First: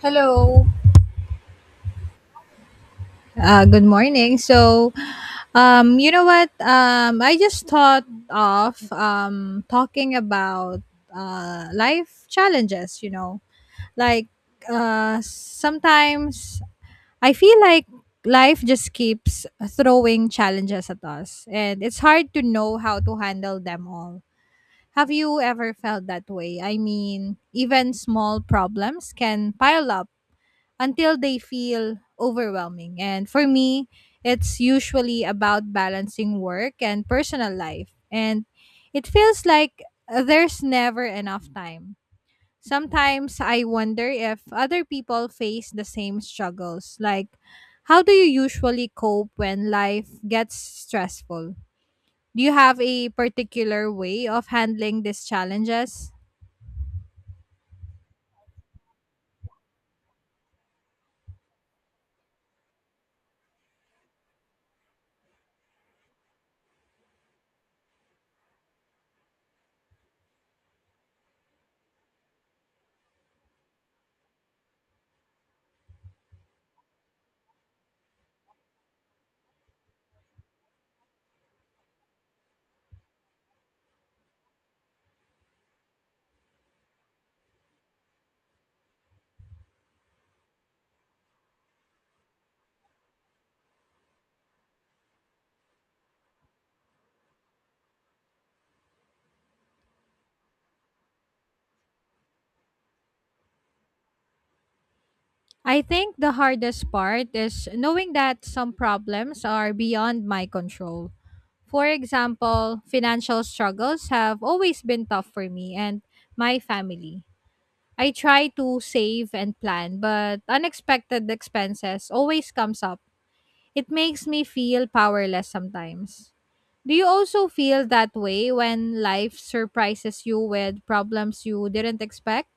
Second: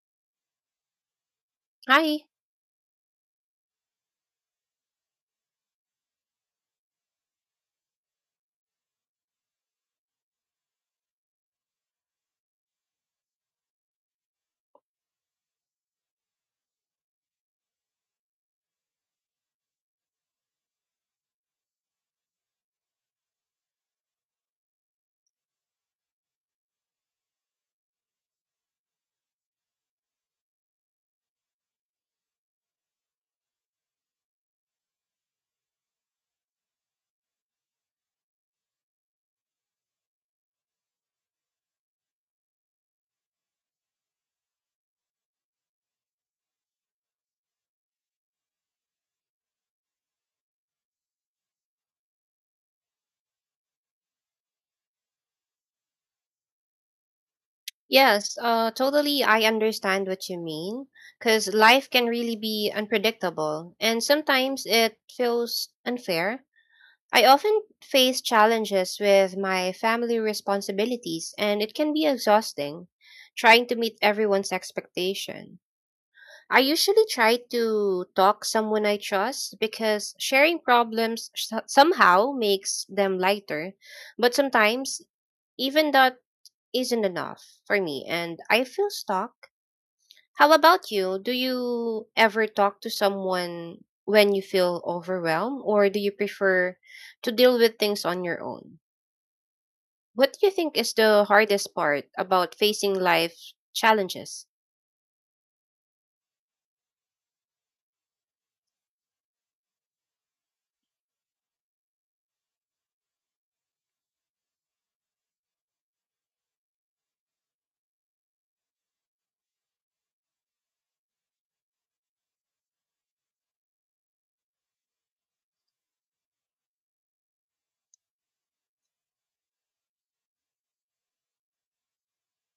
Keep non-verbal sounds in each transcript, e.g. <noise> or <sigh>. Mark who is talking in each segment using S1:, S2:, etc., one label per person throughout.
S1: Hello.
S2: Hi.
S1: Good morning. So, you know what? I just thought of talking about life challenges, like sometimes I feel like life just keeps throwing challenges at us, and it's hard to know how to handle them all. Have you ever felt that way? I mean, even small problems can pile up until they feel overwhelming. And for me, it's usually about balancing work and personal life. And it feels like there's never enough time. Sometimes I wonder if other people face the same struggles. Like, how do you usually cope when life gets stressful? Do you have a particular way of handling these challenges?
S2: Yes, totally. I understand what you mean. Because life can really be unpredictable, and sometimes it feels unfair. I often face challenges with my family responsibilities, and it can be exhausting trying to meet everyone's expectation. I usually try to talk someone I trust because sharing problems somehow makes them lighter, but sometimes even that isn't enough for me and I feel stuck. How about you? Do you ever talk to someone when you feel overwhelmed or do you prefer to deal with things on your own? What do you think is the hardest part about facing life challenges?
S1: I think the hardest part is knowing that some problems are beyond my control. For example, financial struggles have always been tough for me and my family. I try to save and plan, but unexpected expenses always comes up. It makes me feel powerless sometimes. Do you also feel that way when life surprises you with problems you didn't expect?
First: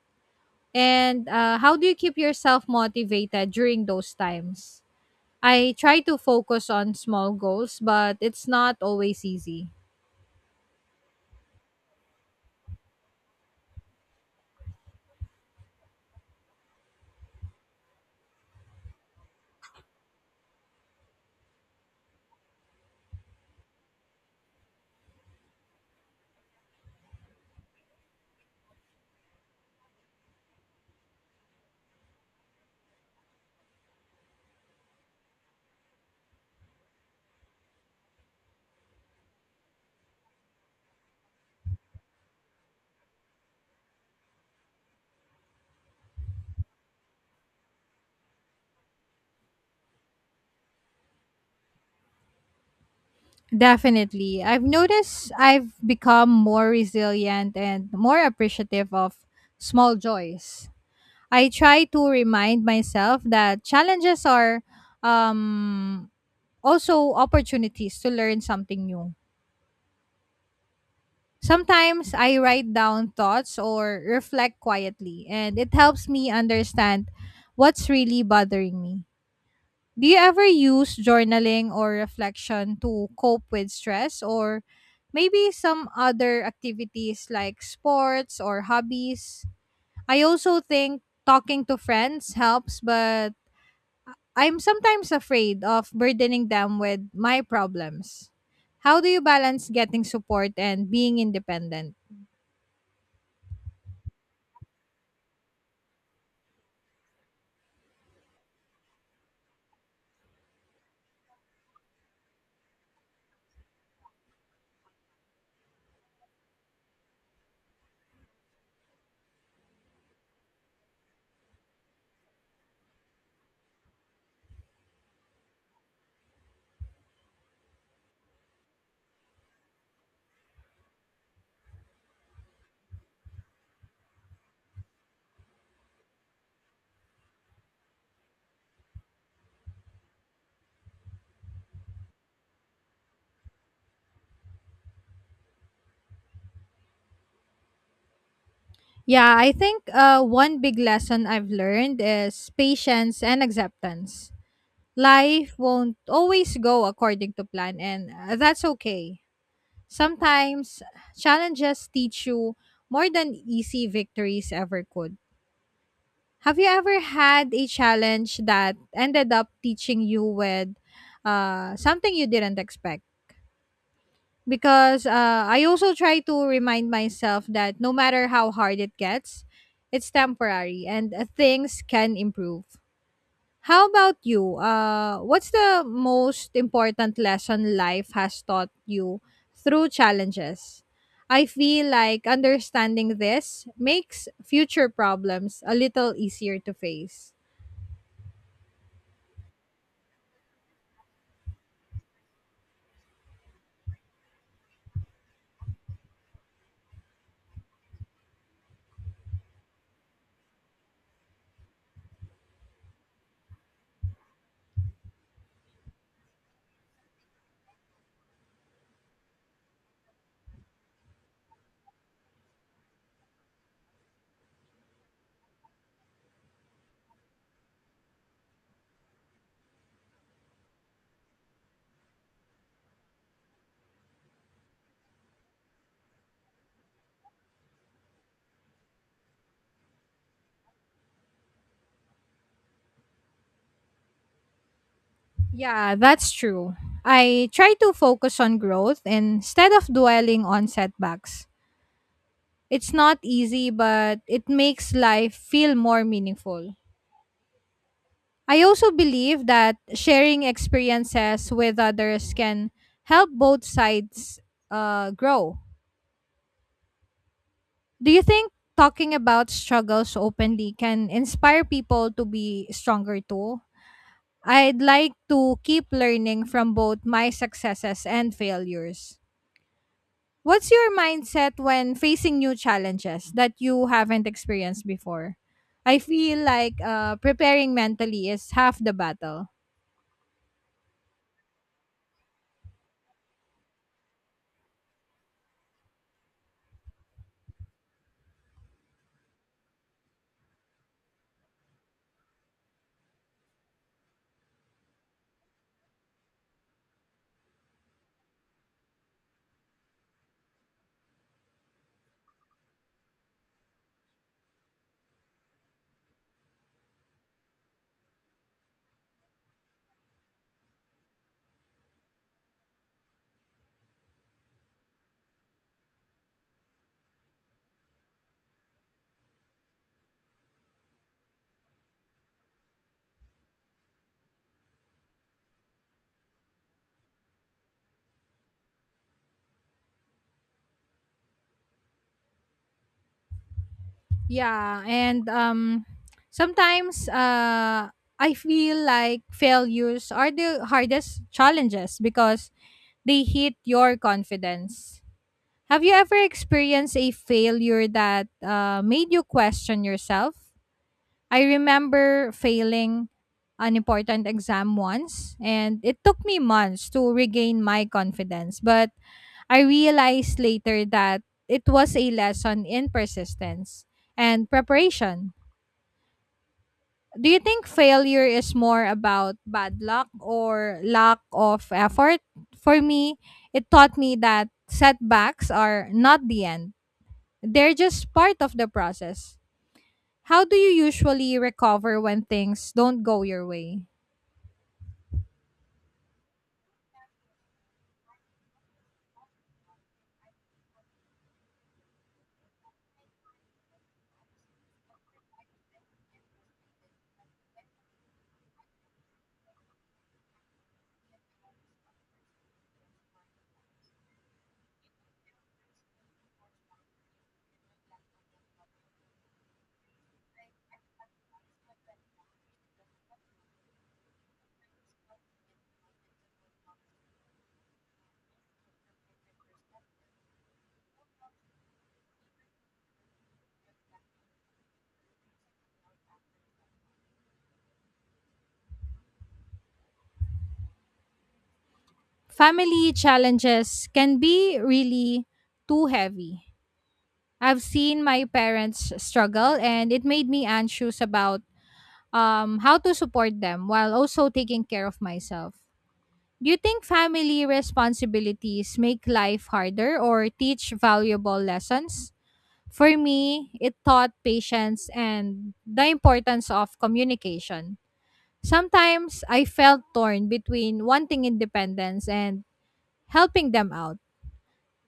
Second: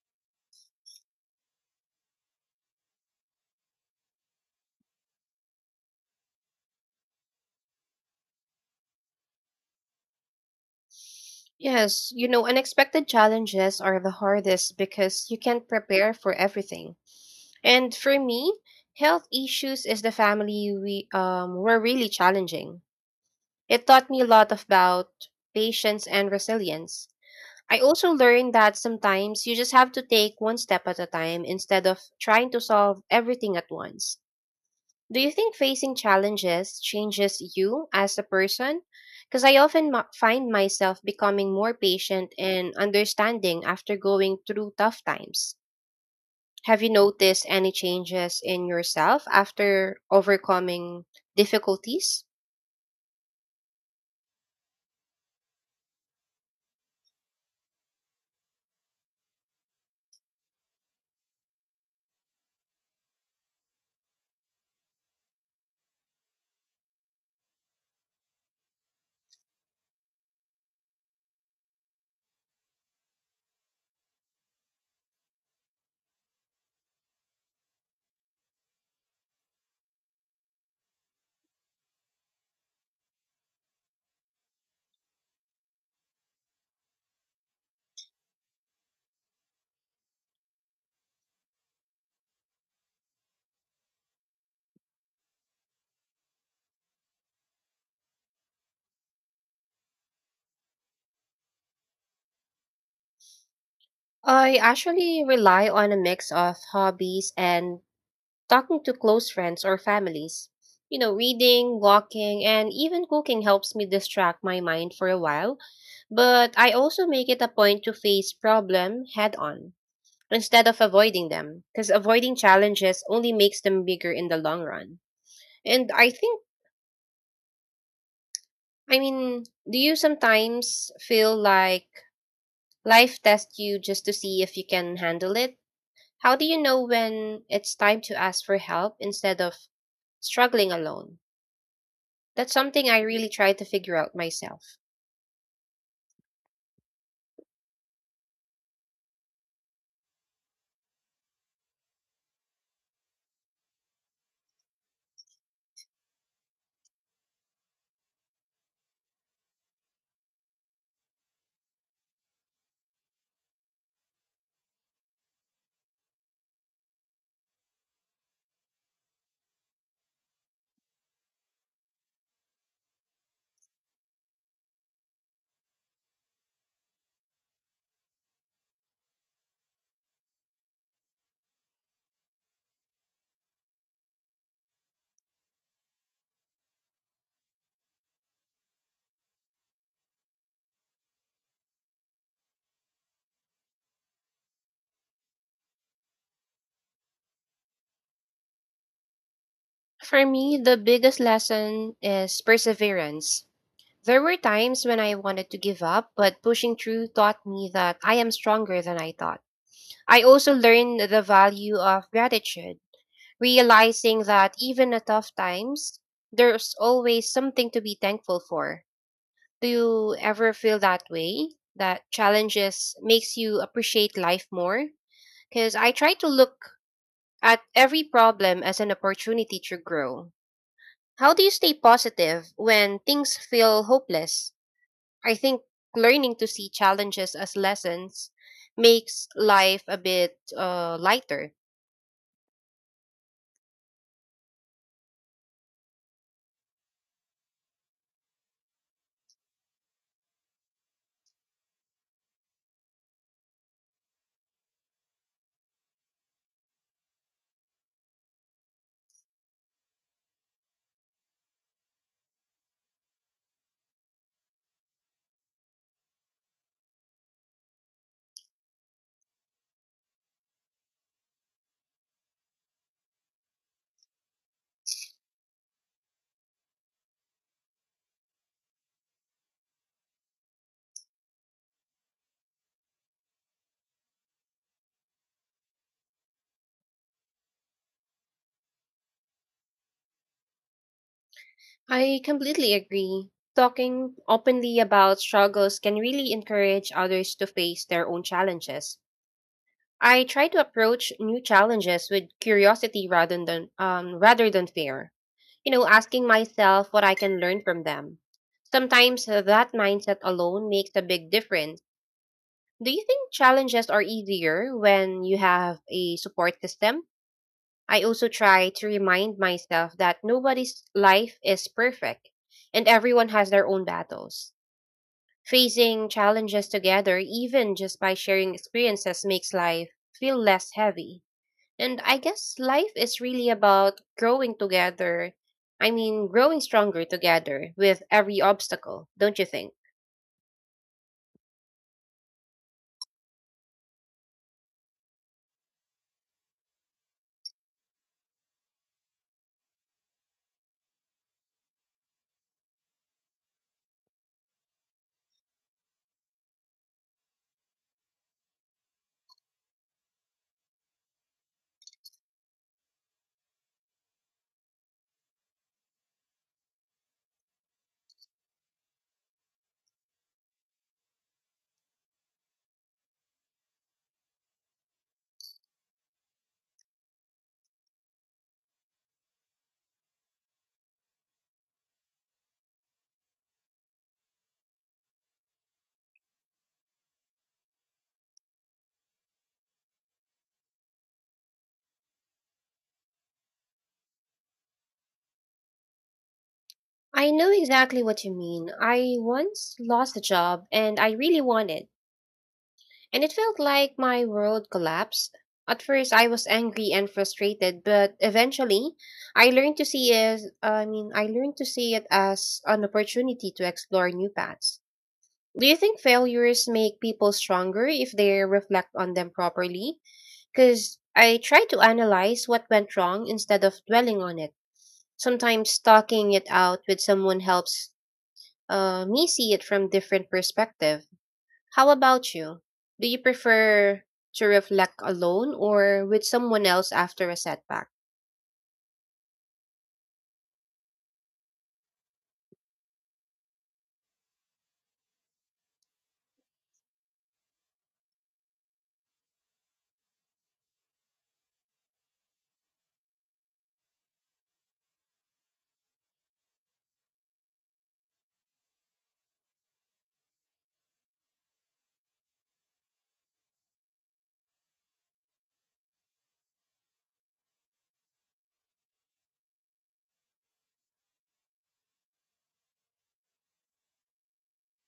S1: And how do you keep yourself motivated during those times? I try to focus on small goals, but it's not always easy.
S2: Yes, you know, unexpected challenges are the hardest because you can't prepare for everything. And for me, health issues is the family we were really challenging. It taught me a lot about patience and resilience. I also learned that sometimes you just have to take one step at a time instead of trying to solve everything at once. Do you think facing challenges changes you as a person? Because I often find myself becoming more patient and understanding after going through tough times. Have you noticed any changes in yourself after overcoming difficulties?
S1: Definitely. I've noticed I've become more resilient and more appreciative of small joys. I try to remind myself that challenges are um, also opportunities to learn something new. Sometimes I write down thoughts or reflect quietly, and it helps me understand what's really bothering me. Do you ever use journaling or reflection to cope with stress or maybe some other activities like sports or hobbies? I also think talking to friends helps, but I'm sometimes afraid of burdening them with my problems. How do you balance getting support and being independent?
S2: I actually rely on a mix of hobbies and talking to close friends or families. You know, reading, walking, and even cooking helps me distract my mind for a while, but I also make it a point to face problem head on instead of avoiding them because avoiding challenges only makes them bigger in the long run. And I think I mean, do you sometimes feel like life tests you just to see if you can handle it? How do you know when it's time to ask for help instead of struggling alone? That's something I really try to figure out myself.
S1: Yeah, I think one big lesson I've learned is patience and acceptance. Life won't always go according to plan, and that's okay. Sometimes challenges teach you more than easy victories ever could. Have you ever had a challenge that ended up teaching you with something you didn't expect? Because I also try to remind myself that no matter how hard it gets, it's temporary and things can improve. How about you? What's the most important lesson life has taught you through challenges? I feel like understanding this makes future problems a little easier to face.
S2: For me, the biggest lesson is perseverance. There were times when I wanted to give up, but pushing through taught me that I am stronger than I thought. I also learned the value of gratitude, realizing that even at tough times, there's always something to be thankful for. Do you ever feel that way? That challenges makes you appreciate life more? Because I try to look at every problem as an opportunity to grow. How do you stay positive when things feel hopeless? I think learning to see challenges as lessons makes life a bit lighter.
S1: Yeah, that's true. I try to focus on growth instead of dwelling on setbacks. It's not easy, but it makes life feel more meaningful. I also believe that sharing experiences with others can help both sides grow. Do you think talking about struggles openly can inspire people to be stronger too? I'd like to keep learning from both my successes and failures. What's your mindset when facing new challenges that you haven't experienced before? I feel like preparing mentally is half the battle.
S2: I completely agree. Talking openly about struggles can really encourage others to face their own challenges. I try to approach new challenges with curiosity rather than fear. You know, asking myself what I can learn from them. Sometimes that mindset alone makes a big difference. Do you think challenges are easier when you have a support system? I also try to remind myself that nobody's life is perfect and everyone has their own battles. Facing challenges together, even just by sharing experiences, makes life feel less heavy. And I guess life is really about growing together. I mean, growing stronger together with every obstacle, don't you think?
S1: Yeah, and sometimes I feel like failures are the hardest challenges because they hit your confidence. Have you ever experienced a failure that made you question yourself? I remember failing an important exam once, and it took me months to regain my confidence. But I realized later that it was a lesson in persistence and preparation. Do you think failure is more about bad luck or lack of effort? For me, it taught me that setbacks are not the end. They're just part of the process. How do you usually recover when things don't go your way?
S2: I know exactly what you mean. I once lost a job and I really wanted, and it felt like my world collapsed. At first, I was angry and frustrated, but eventually, I learned to see it as an opportunity to explore new paths. Do you think failures make people stronger if they reflect on them properly? Because I try to analyze what went wrong instead of dwelling on it. Sometimes talking it out with someone helps me see it from different perspective. How about you? Do you prefer to reflect alone or with someone else after a setback?
S1: Family challenges can be really too heavy. I've seen my parents struggle and it made me anxious about how to support them while also taking care of myself. Do you think family responsibilities make life harder or teach valuable lessons? For me, it taught patience and the importance of communication. Sometimes I felt torn between wanting independence and helping them out.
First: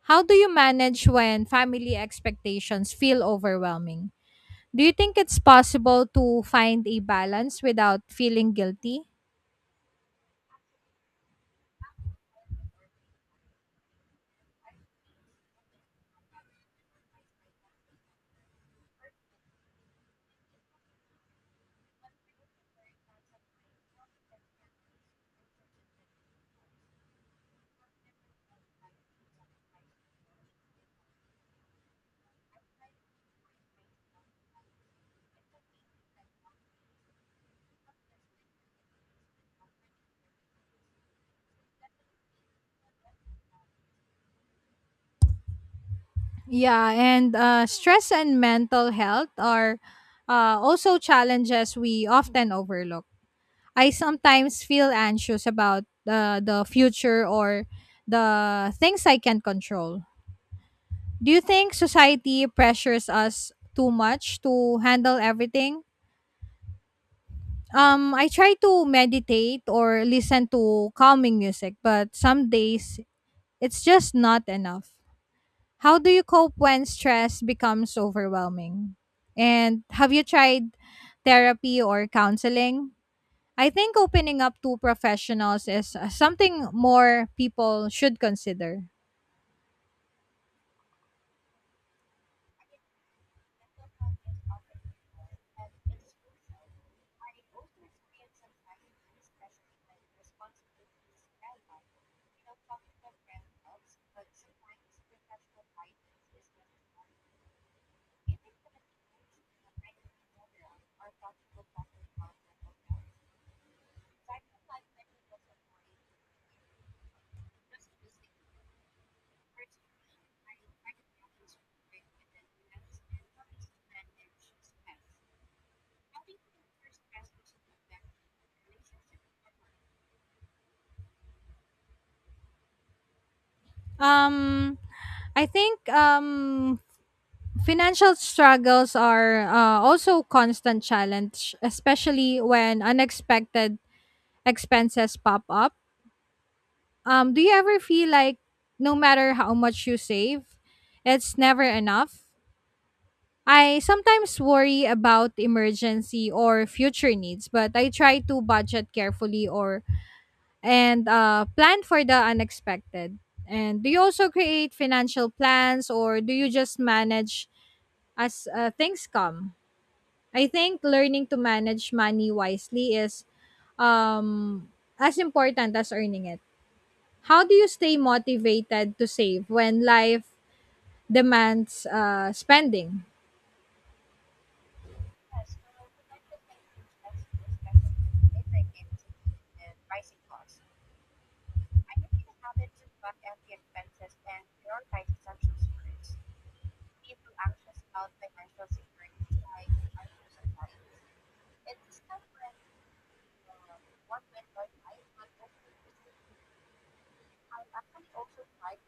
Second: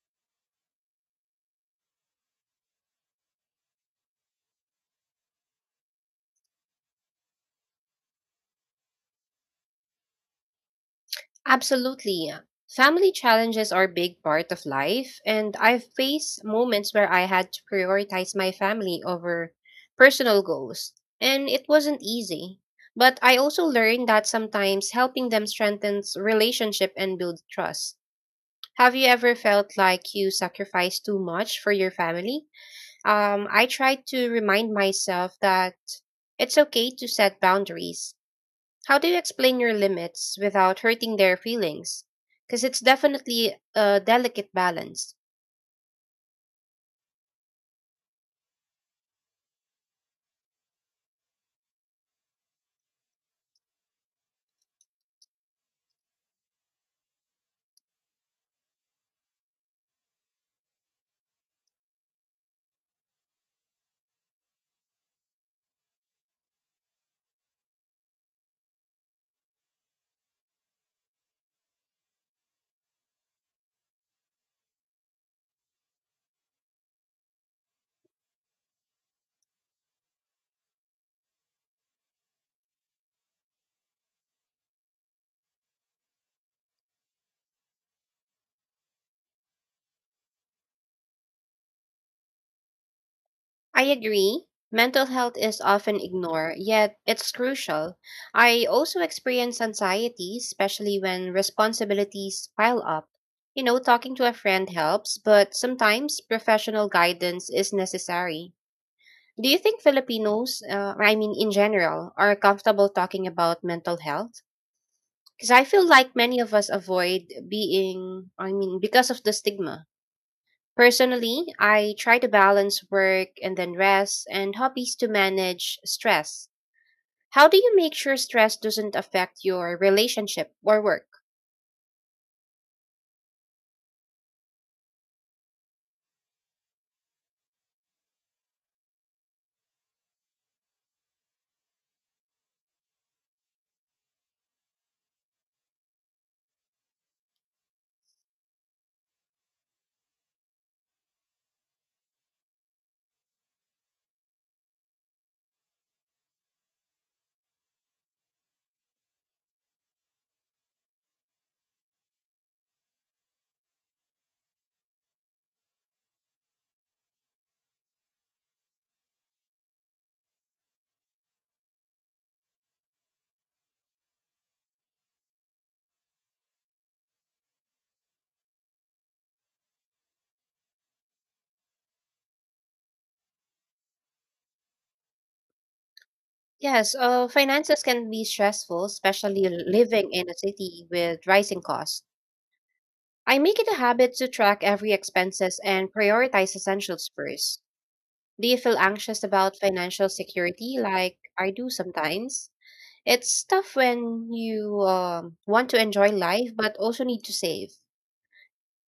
S1: How do you manage when family expectations feel overwhelming? Do you think it's possible to find a balance without feeling guilty?
S2: Absolutely. Yeah. Family challenges are a big part of life, and I've faced moments where I had to prioritize my family over personal goals, and it wasn't easy. But I also learned that sometimes helping them strengthens relationship and build trust. Have you ever felt like you sacrificed too much for your family? I try to remind myself that it's okay to set boundaries. How do you explain your limits without hurting their feelings? Because it's definitely a delicate balance.
S1: Yeah, and stress and mental health are also challenges we often overlook. I sometimes feel anxious about the future or the things I can control. Do you think society pressures us too much to handle everything? I try to meditate or listen to calming music, but some days it's just not enough. How do you cope when stress becomes overwhelming? And have you tried therapy or counseling? I think opening up to professionals is something more people should consider.
S2: I agree. Mental health is often ignored, yet it's crucial. I also experience anxiety, especially when responsibilities pile up. You know, talking to a friend helps, but sometimes professional guidance is necessary. Do you think Filipinos, I mean in general, are comfortable talking about mental health? Because I feel like many of us avoid being, I mean, because of the stigma. Personally, I try to balance work and then rest and hobbies to manage stress. How do you make sure stress doesn't affect your relationship or work?
S1: Um, I think financial struggles are also constant challenge, especially when unexpected expenses pop up. Do you ever feel like no matter how much you save, it's never enough? I sometimes worry about emergency or future needs, but I try to budget carefully or and plan for the unexpected. And do you also create financial plans or do you just manage as things come? I think learning to manage money wisely is um, as important as earning it. How do you stay motivated to save when life demands spending?
S2: Yes, finances can be stressful, especially living in a city with rising costs. I make it a habit to track every expenses and prioritize essentials first. Do you feel anxious about financial security like I do sometimes? It's tough when you want to enjoy life but also need to save.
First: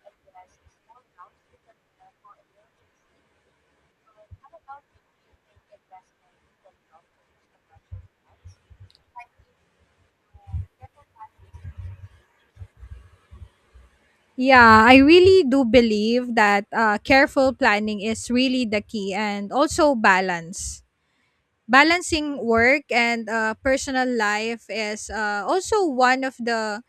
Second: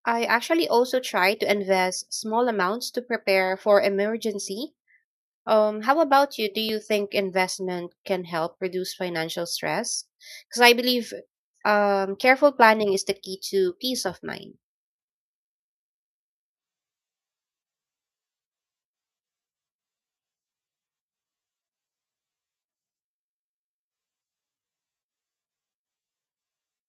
S2: I actually also try to invest small amounts to prepare for emergency. How about you? Do you think investment can help reduce financial stress? Because I believe careful planning is the key to peace of mind.
S1: Yeah, I really do believe that careful planning is really the key and also balance. Balancing work and personal life is also one of the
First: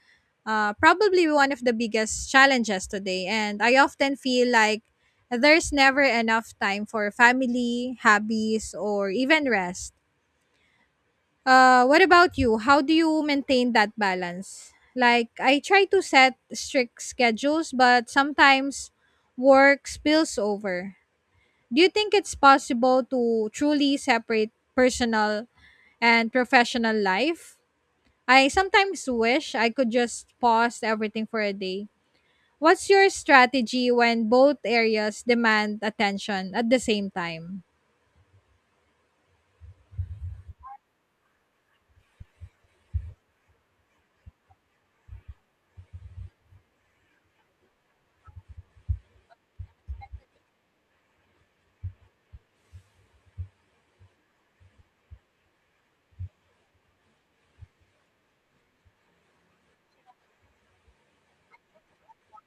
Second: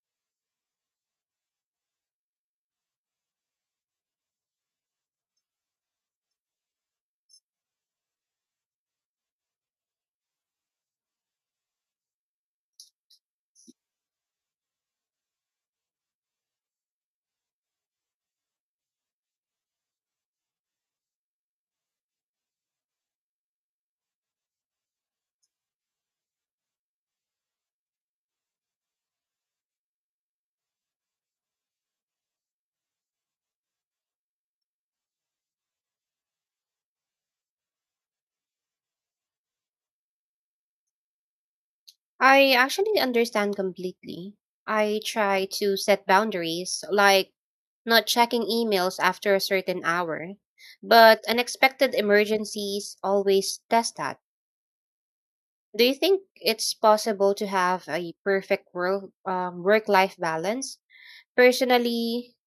S1: probably one of the biggest challenges today. And I often feel like there's never enough time for family, hobbies, or even rest. What about you? How do you maintain that balance? Like, I try to set strict schedules, but sometimes work spills over. Do you think it's possible to truly separate personal and professional life? I sometimes wish I could just pause everything for a day. What's your strategy when both areas demand attention at the same time?
S2: I actually understand completely. I try to set boundaries, like not checking emails after a certain hour, but unexpected emergencies always test that. Do you think it's possible to have a perfect work life balance? Personally,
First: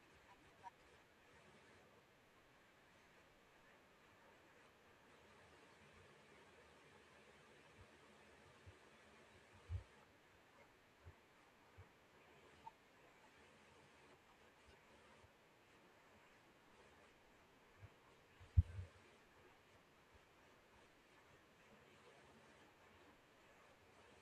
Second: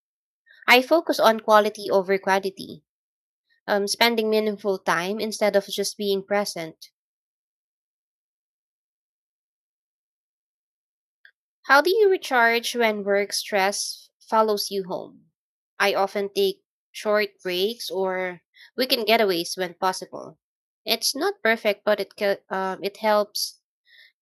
S2: I focus on quality over quantity, spending meaningful time instead of just being present. How do you recharge when work stress follows you home? I often take short breaks or weekend getaways when possible. It's not perfect, but it it helps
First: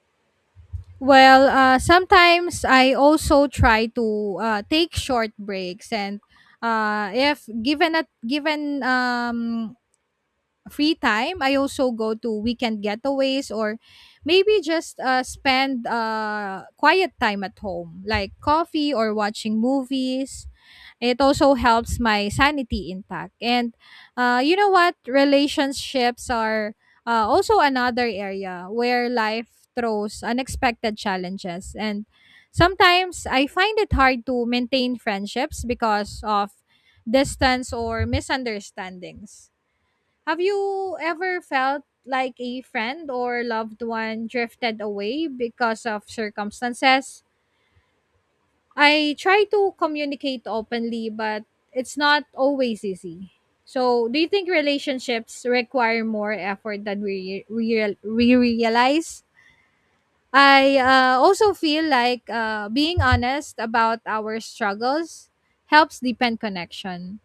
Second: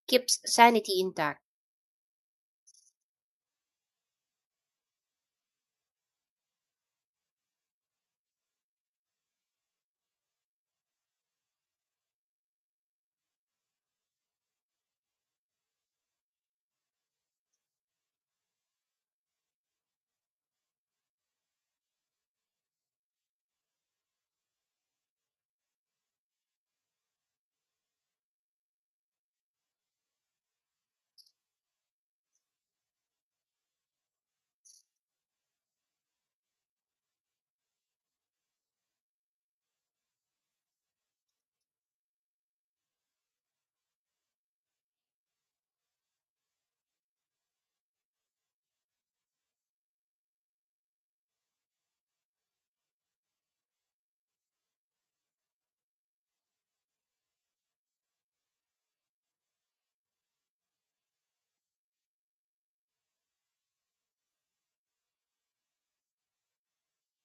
S2: keeps sanity intact.
S1: Well, sometimes I also try to take short breaks, and if given free time, I also go to weekend getaways or maybe just spend quiet time at home, like coffee or watching movies. It also helps my sanity intact. And you know what? Relationships are also another area where life throws unexpected challenges. And sometimes I find it hard to maintain friendships because of distance or misunderstandings. Have you ever felt like a friend or loved one drifted away because of circumstances? I try to communicate openly, but it's not always easy. So, do you think relationships require more effort than we realize? I also feel like being honest about our struggles helps deepen connection.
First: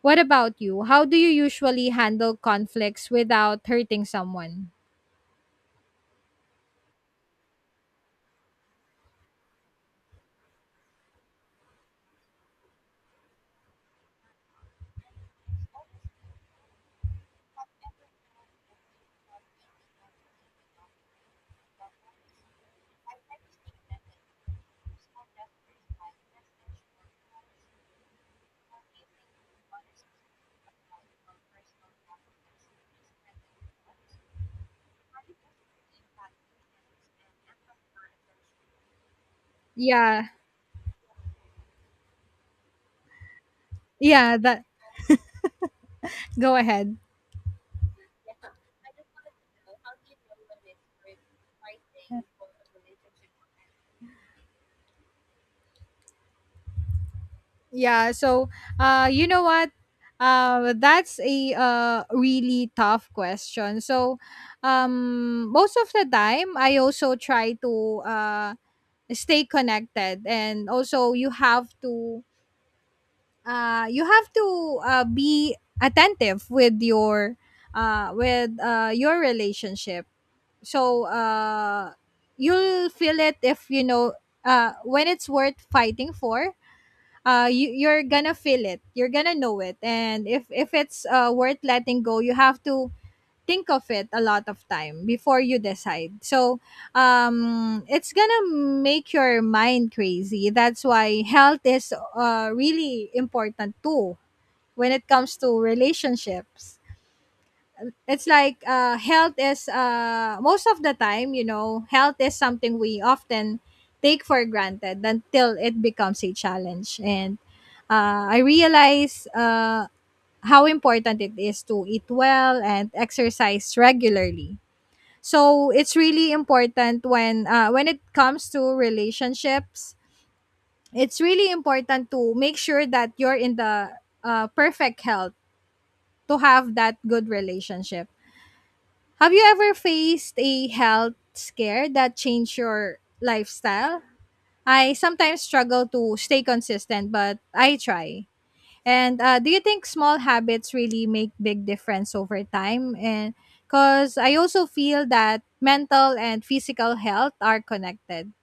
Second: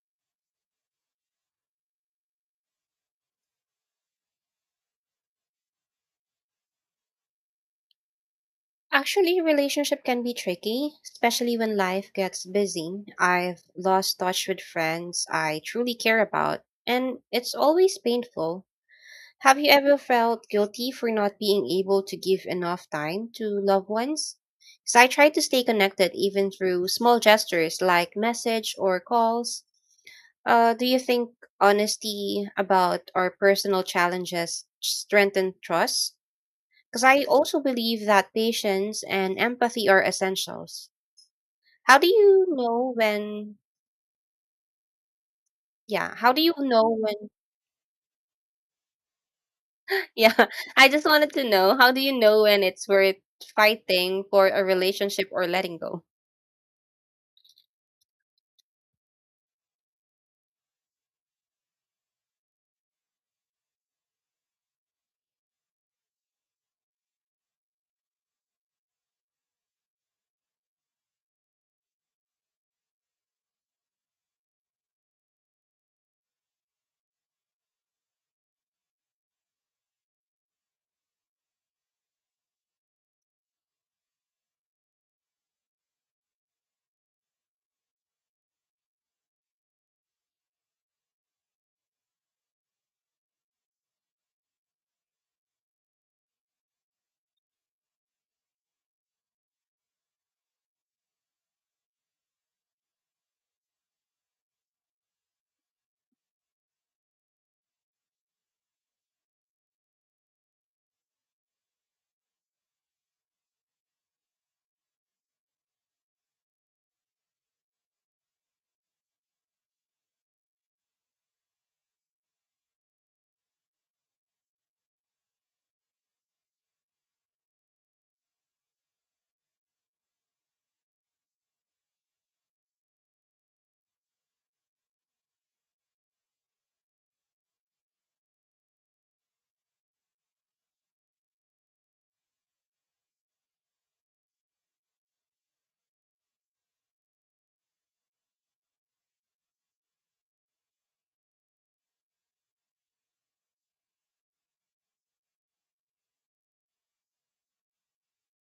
S1: What about you? How do you usually handle conflicts without hurting someone?
S2: Actually, relationship can be tricky, especially when life gets busy. I've lost touch with friends I truly care about, and it's always painful. Have you ever felt guilty for not being able to give enough time to loved ones? Because I try to stay connected even through small gestures like message or calls. Do you think honesty about our personal challenges strengthen trust? Because I also believe that patience and empathy are
S1: Yeah,
S2: essentials. How do you know when?
S1: Yeah, that
S2: Yeah, how do you
S1: go
S2: know
S1: ahead.
S2: when? Yeah, <laughs> I just wanted to know how do you know when it's worth fighting for a relationship or letting go?
S1: Yeah, so you know what? That's a really tough question. So most of the time I also try to stay connected and also you have to be attentive with your relationship. So you'll feel it if you know when it's worth fighting for. You're gonna feel it, you're gonna know it, and if it's worth letting go you have to think of it a lot of time before you decide. It's gonna make your mind crazy. That's why health is really important too when it comes to relationships. It's like health is most of the time you know health is something we often take for granted until it becomes a challenge. And I realize how important it is to eat well and exercise regularly. So it's really important when it comes to relationships it's really important to make sure that you're in the perfect health to have that good relationship. Have you ever faced a health scare that changed your lifestyle? I sometimes struggle to stay consistent, but I try. And do you think small habits really make big difference over time? And because I also feel that mental and physical health are connected.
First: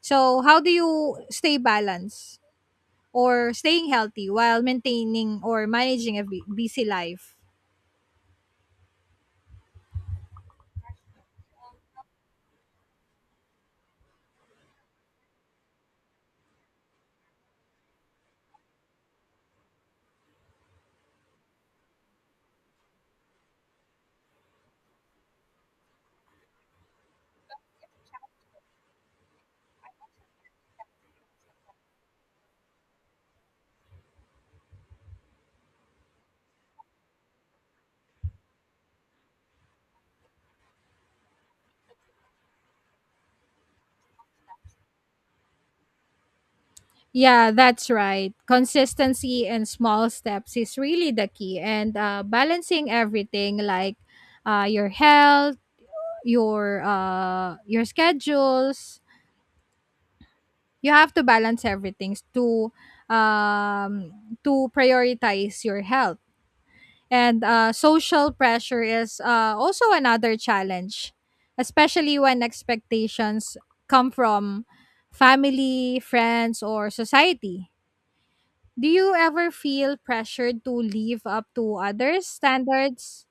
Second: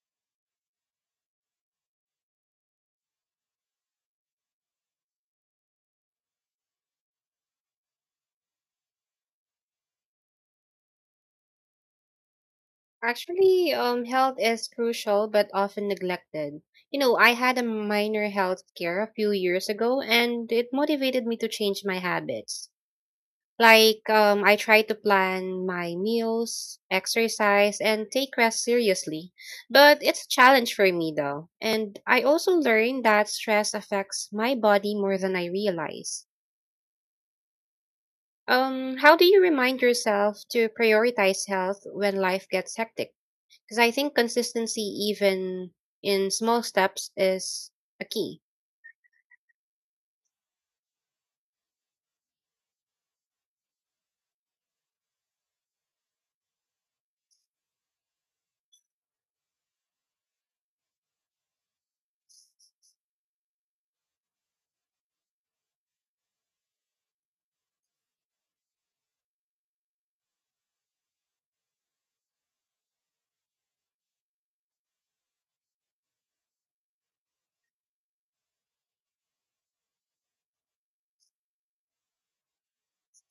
S1: So how do you stay balanced or staying healthy while maintaining or managing a busy life?
S2: Actually, health is crucial but often neglected. You know, I had a minor health scare a few years ago, and it motivated me to change my habits. Like, I try to plan my meals, exercise, and take rest seriously. But it's a challenge for me, though. And I also learned that stress affects my body more than I realize. How do you remind yourself to prioritize health when life gets hectic? Because I think consistency, even in small steps,
S1: Yeah,
S2: is
S1: that's
S2: a
S1: right.
S2: key.
S1: Consistency and small steps is really the key. And balancing everything like your health, your schedules, you have to balance everything um, to prioritize your health. And social pressure is also another challenge, especially when expectations come from family, friends, or society. Do you ever feel pressured to live up to others' standards?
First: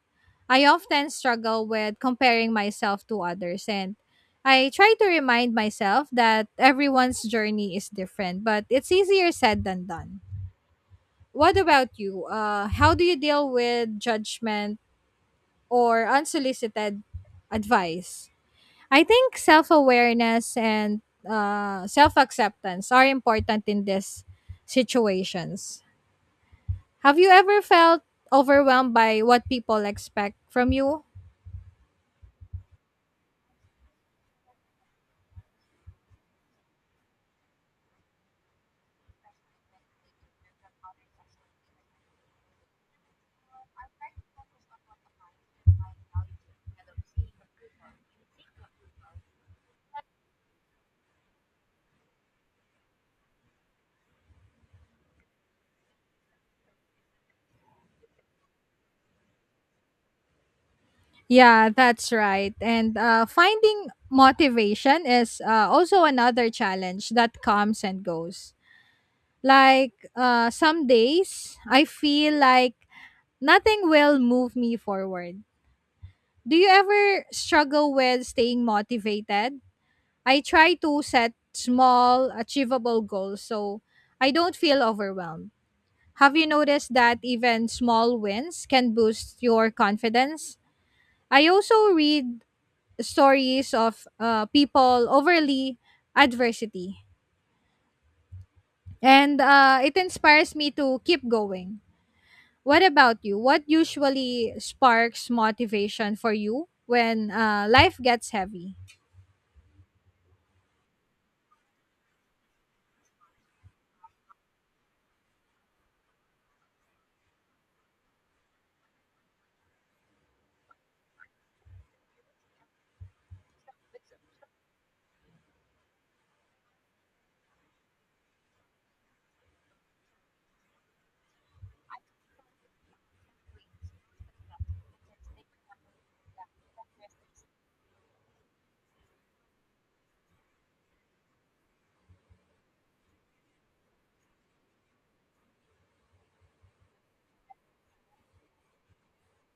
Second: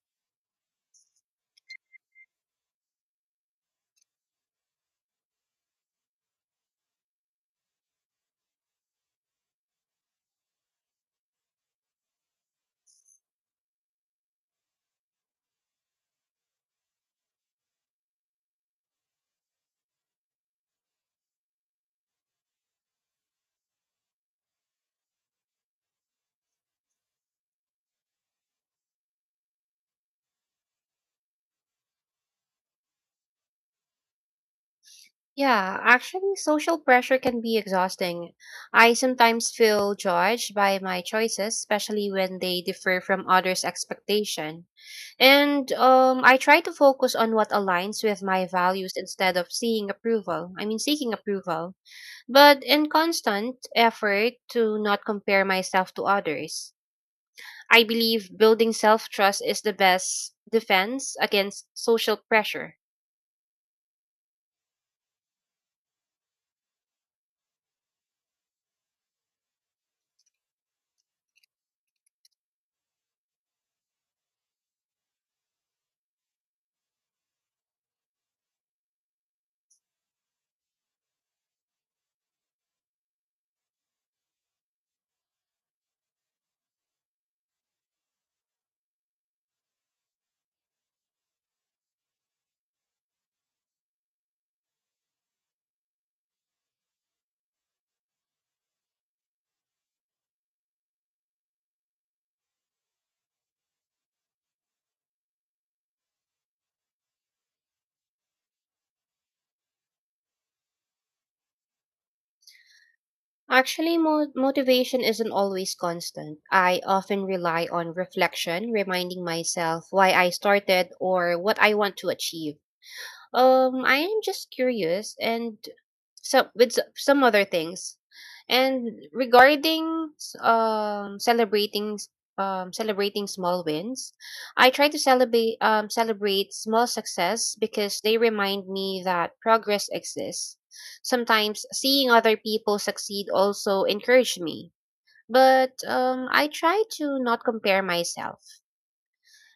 S1: I often struggle with comparing myself to others, and I try to remind myself that everyone's journey is different, but it's easier said than done. What about you? How do you deal with judgment or unsolicited advice? I think self awareness and self acceptance are important in these situations. Have you ever felt overwhelmed by what people expect from you?
S2: Yeah, actually, social pressure can be exhausting. I sometimes feel judged by my choices, especially when they differ from others' expectation. And I try to focus on what aligns with my values instead of seeing approval. I mean, seeking approval. But in constant effort to not compare myself to others. I believe building self trust is the best defense against
S1: Yeah, that's
S2: social
S1: right.
S2: pressure.
S1: And finding motivation is also another challenge that comes and goes. Like some days, I feel like nothing will move me forward. Do you ever struggle with staying motivated? I try to set small, achievable goals so I don't feel overwhelmed. Have you noticed that even small wins can boost your confidence? I also read stories of people overly adversity, and it inspires me to keep going. What about you? What usually sparks motivation for you when life gets heavy?
S2: Actually, motivation isn't always constant. I often rely on reflection, reminding myself why I started or what I want to achieve. I am just curious and some other things. And regarding celebrating small wins, I try to celebrate small success because they remind me that progress exists. Sometimes seeing other people succeed also encourage me. But I try to not compare myself.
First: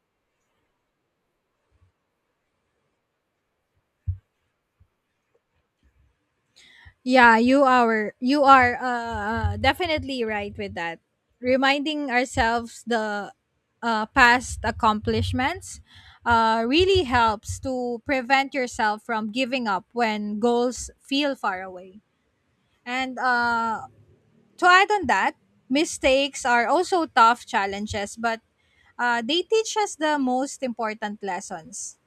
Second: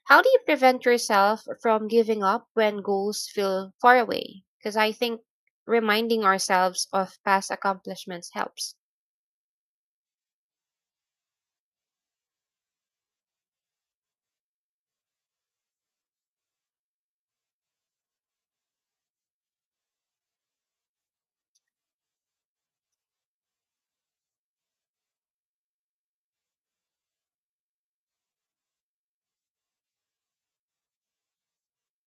S2: How do you prevent yourself from giving up when goals feel far away? Because I think reminding ourselves of
S1: Yeah,
S2: past
S1: you are
S2: accomplishments helps.
S1: definitely right with that. Reminding ourselves the past accomplishments really helps to prevent yourself from giving up when goals feel far away. And to add on that, mistakes are also tough challenges, but they teach us the most important lessons.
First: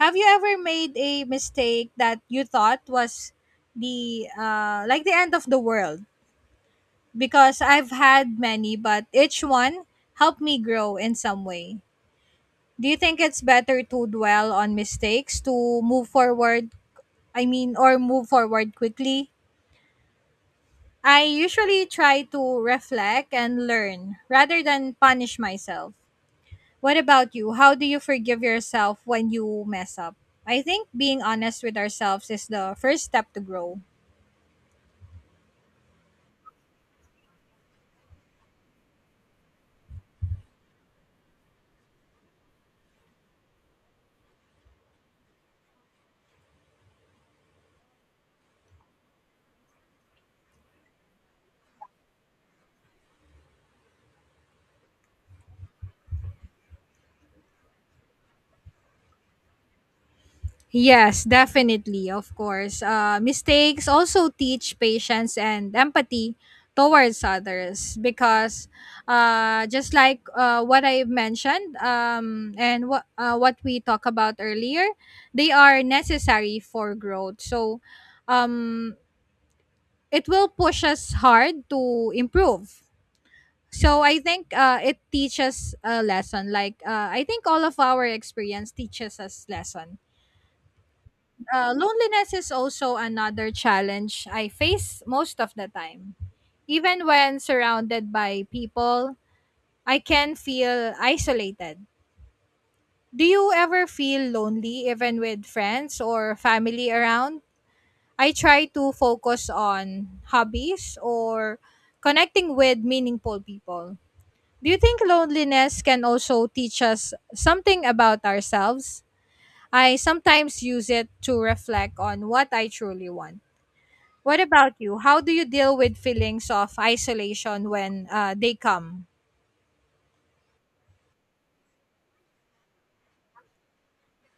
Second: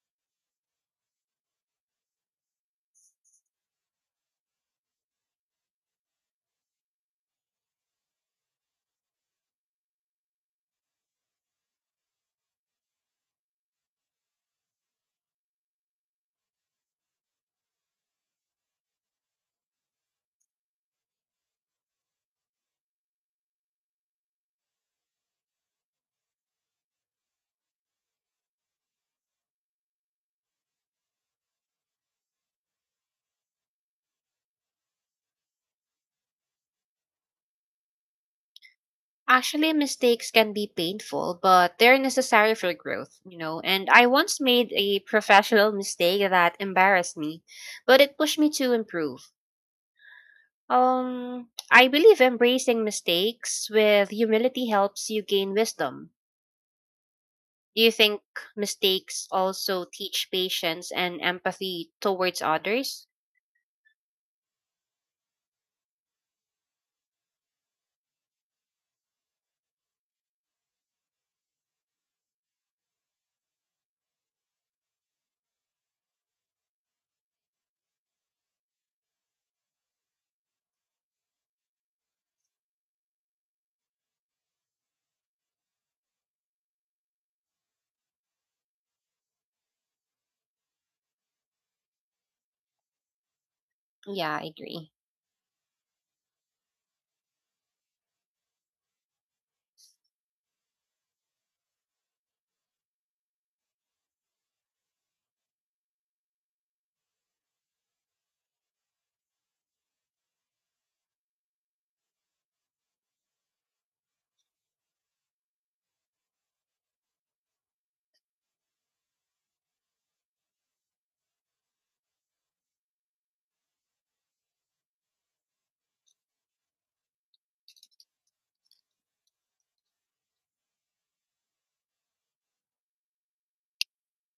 S1: Have you ever made a mistake that you thought was the like the end of the world? Because I've had many, but each one helped me grow in some way. Do you think it's better to dwell on mistakes to move forward? I mean, or move forward quickly? I usually try to reflect and learn rather than punish myself. What about you? How do you forgive yourself when you mess up? I think being honest with ourselves is the first step to grow.
S2: Actually, mistakes can be painful, but they're necessary for growth, you know. And I once made a professional mistake that embarrassed me, but it pushed me to improve. I believe embracing mistakes with humility helps you gain wisdom. Do you think mistakes also teach patience and
S1: Yes,
S2: empathy
S1: definitely, of
S2: towards
S1: course.
S2: others?
S1: Mistakes also teach patience and empathy towards others because just like what I mentioned and what we talked about earlier, they are necessary for growth. So um, it will push us hard to improve. So I think it teaches a lesson. Like I think all of our experience teaches us lesson. Loneliness is also another challenge
S2: Yeah, I
S1: I
S2: agree.
S1: face most of the time. Even when surrounded by people, I can feel isolated. Do you ever feel lonely even with friends or family around? I try to focus on hobbies or connecting with meaningful people. Do you think loneliness can also teach us something about ourselves? I sometimes use it to reflect on what I truly want. What about you? How do you deal with feelings of isolation when they come?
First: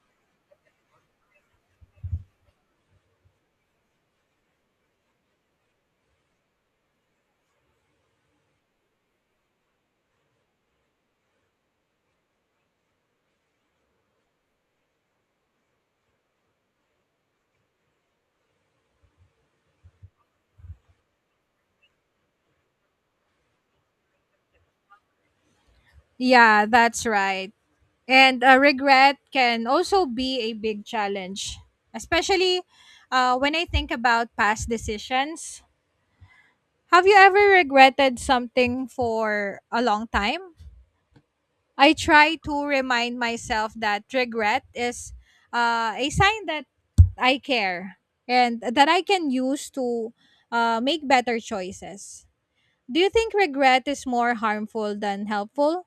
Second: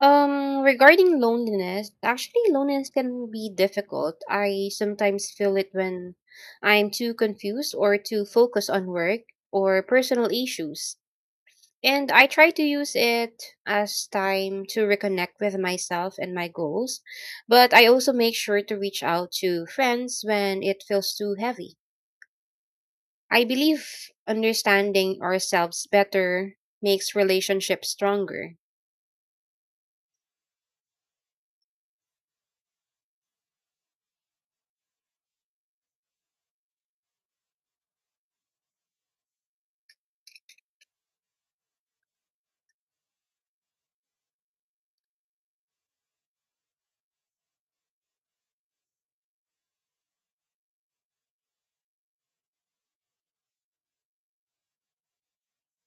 S2: Regarding loneliness, actually, loneliness can be difficult. I sometimes feel it when I'm too confused or too focused on work or personal issues. And I try to use it as time to reconnect with myself and my goals, but I also make sure to reach out to friends when it feels too heavy. I believe understanding ourselves better
S1: Yeah, that's
S2: makes
S1: right.
S2: relationships
S1: And
S2: stronger.
S1: regret can also be a big challenge, especially when I think about past decisions. Have you ever regretted something for a long time? I try to remind myself that regret is a sign that I care and that I can use to make better choices. Do you think regret is more harmful than helpful?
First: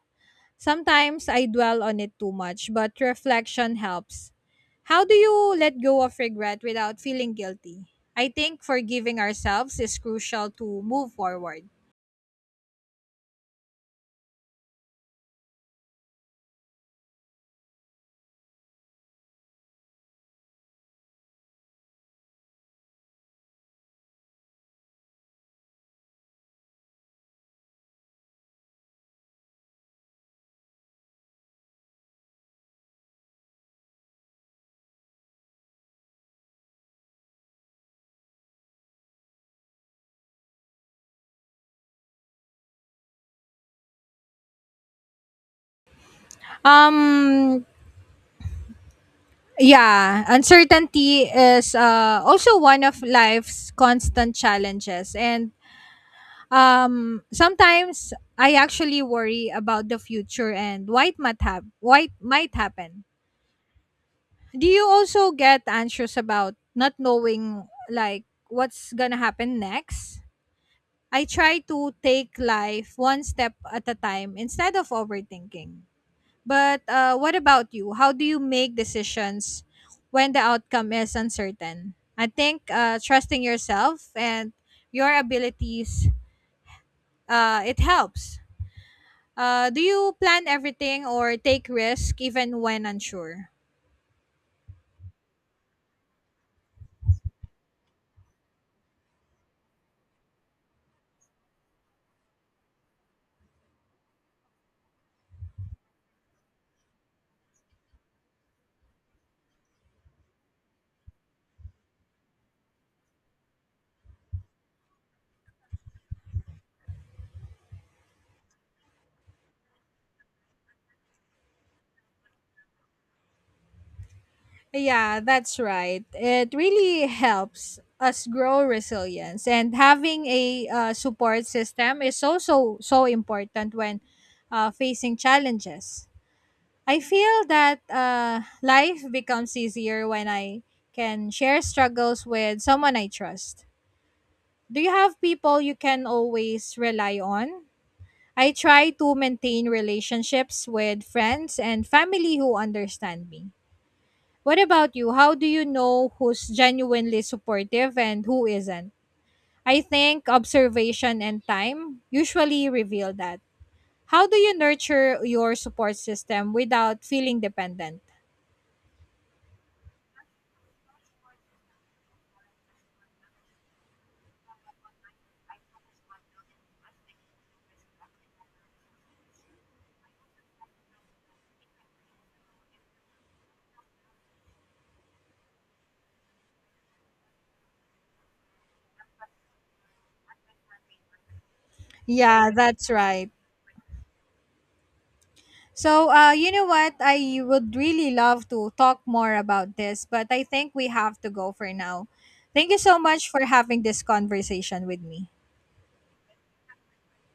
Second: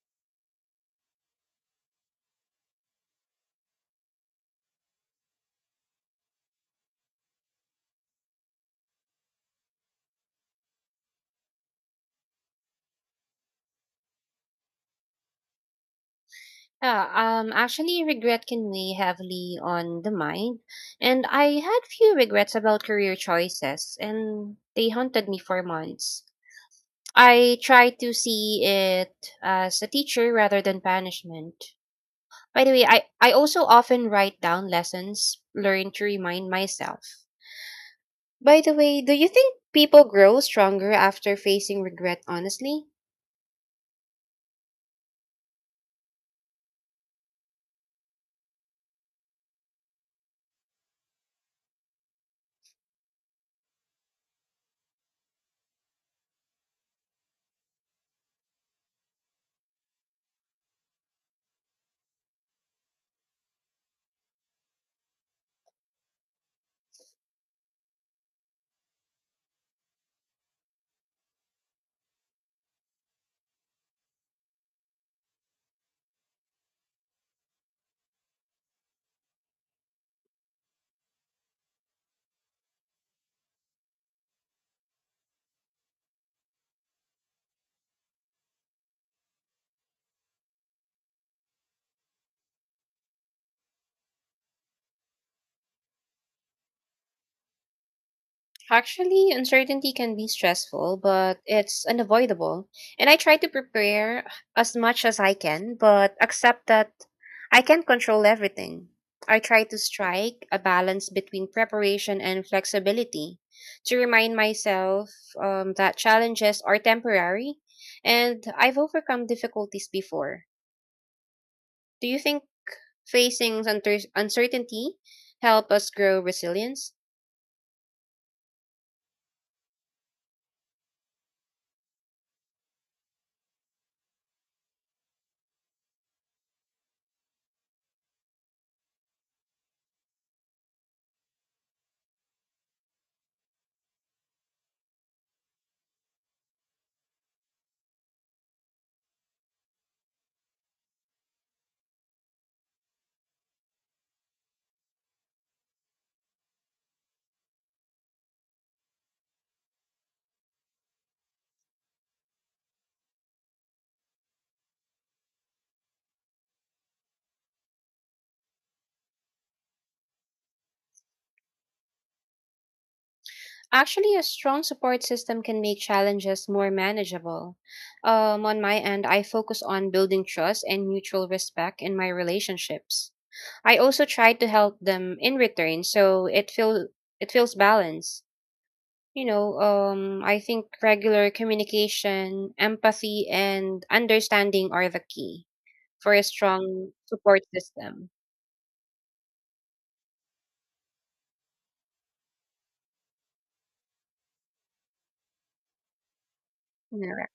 S1: Sometimes I dwell on it too much, but reflection helps. How do you let go of regret without feeling guilty? I think forgiving ourselves is crucial to move forward.
S2: Yeah, actually, regret can weigh heavily on the mind, and I had few regrets about career choices, and they haunted me for months. I tried to see it as a teacher rather than punishment. By the way, I also often write down lessons learned to remind myself. By the way, do you think people grow stronger after facing regret honestly?
S1: Um, Yeah, uncertainty is also one of life's constant challenges. And sometimes I actually worry about the future and what might happen. Do you also get anxious about not knowing, like, what's gonna happen next? I try to take life one step at a time instead of overthinking. But what about you? How do you make decisions when the outcome is uncertain? I think trusting yourself and your abilities it helps. Do you plan everything or take risk even when unsure?
S2: Actually, uncertainty can be stressful, but it's unavoidable. And I try to prepare as much as I can, but accept that I can't control everything. I try to strike a balance between preparation and flexibility to remind myself that challenges are temporary and I've overcome difficulties before. Do you think facing uncertainty
S1: Yeah, that's
S2: help us
S1: right.
S2: grow
S1: It
S2: resilience?
S1: really helps us grow resilience, and having a support system is also so important when facing challenges. I feel that life becomes easier when I can share struggles with someone I trust. Do you have people you can always rely on? I try to maintain relationships with friends and family who understand me. What about you? How do you know who's genuinely supportive and who isn't? I think observation and time usually reveal that. How do you nurture your support system without feeling dependent?
S2: Actually, a strong support system can make challenges more manageable. On my end, I focus on building trust and mutual respect in my relationships. I also try to help them in return, so it feels balanced. You know, I think regular
S1: Yeah,
S2: communication,
S1: that's
S2: empathy,
S1: right.
S2: and understanding are the key
S1: So,
S2: for a
S1: you know
S2: strong
S1: what?
S2: support
S1: I would
S2: system.
S1: really love to talk more about this, but I think we have to go for now. Thank you so much for having this conversation with me.
S2: All right.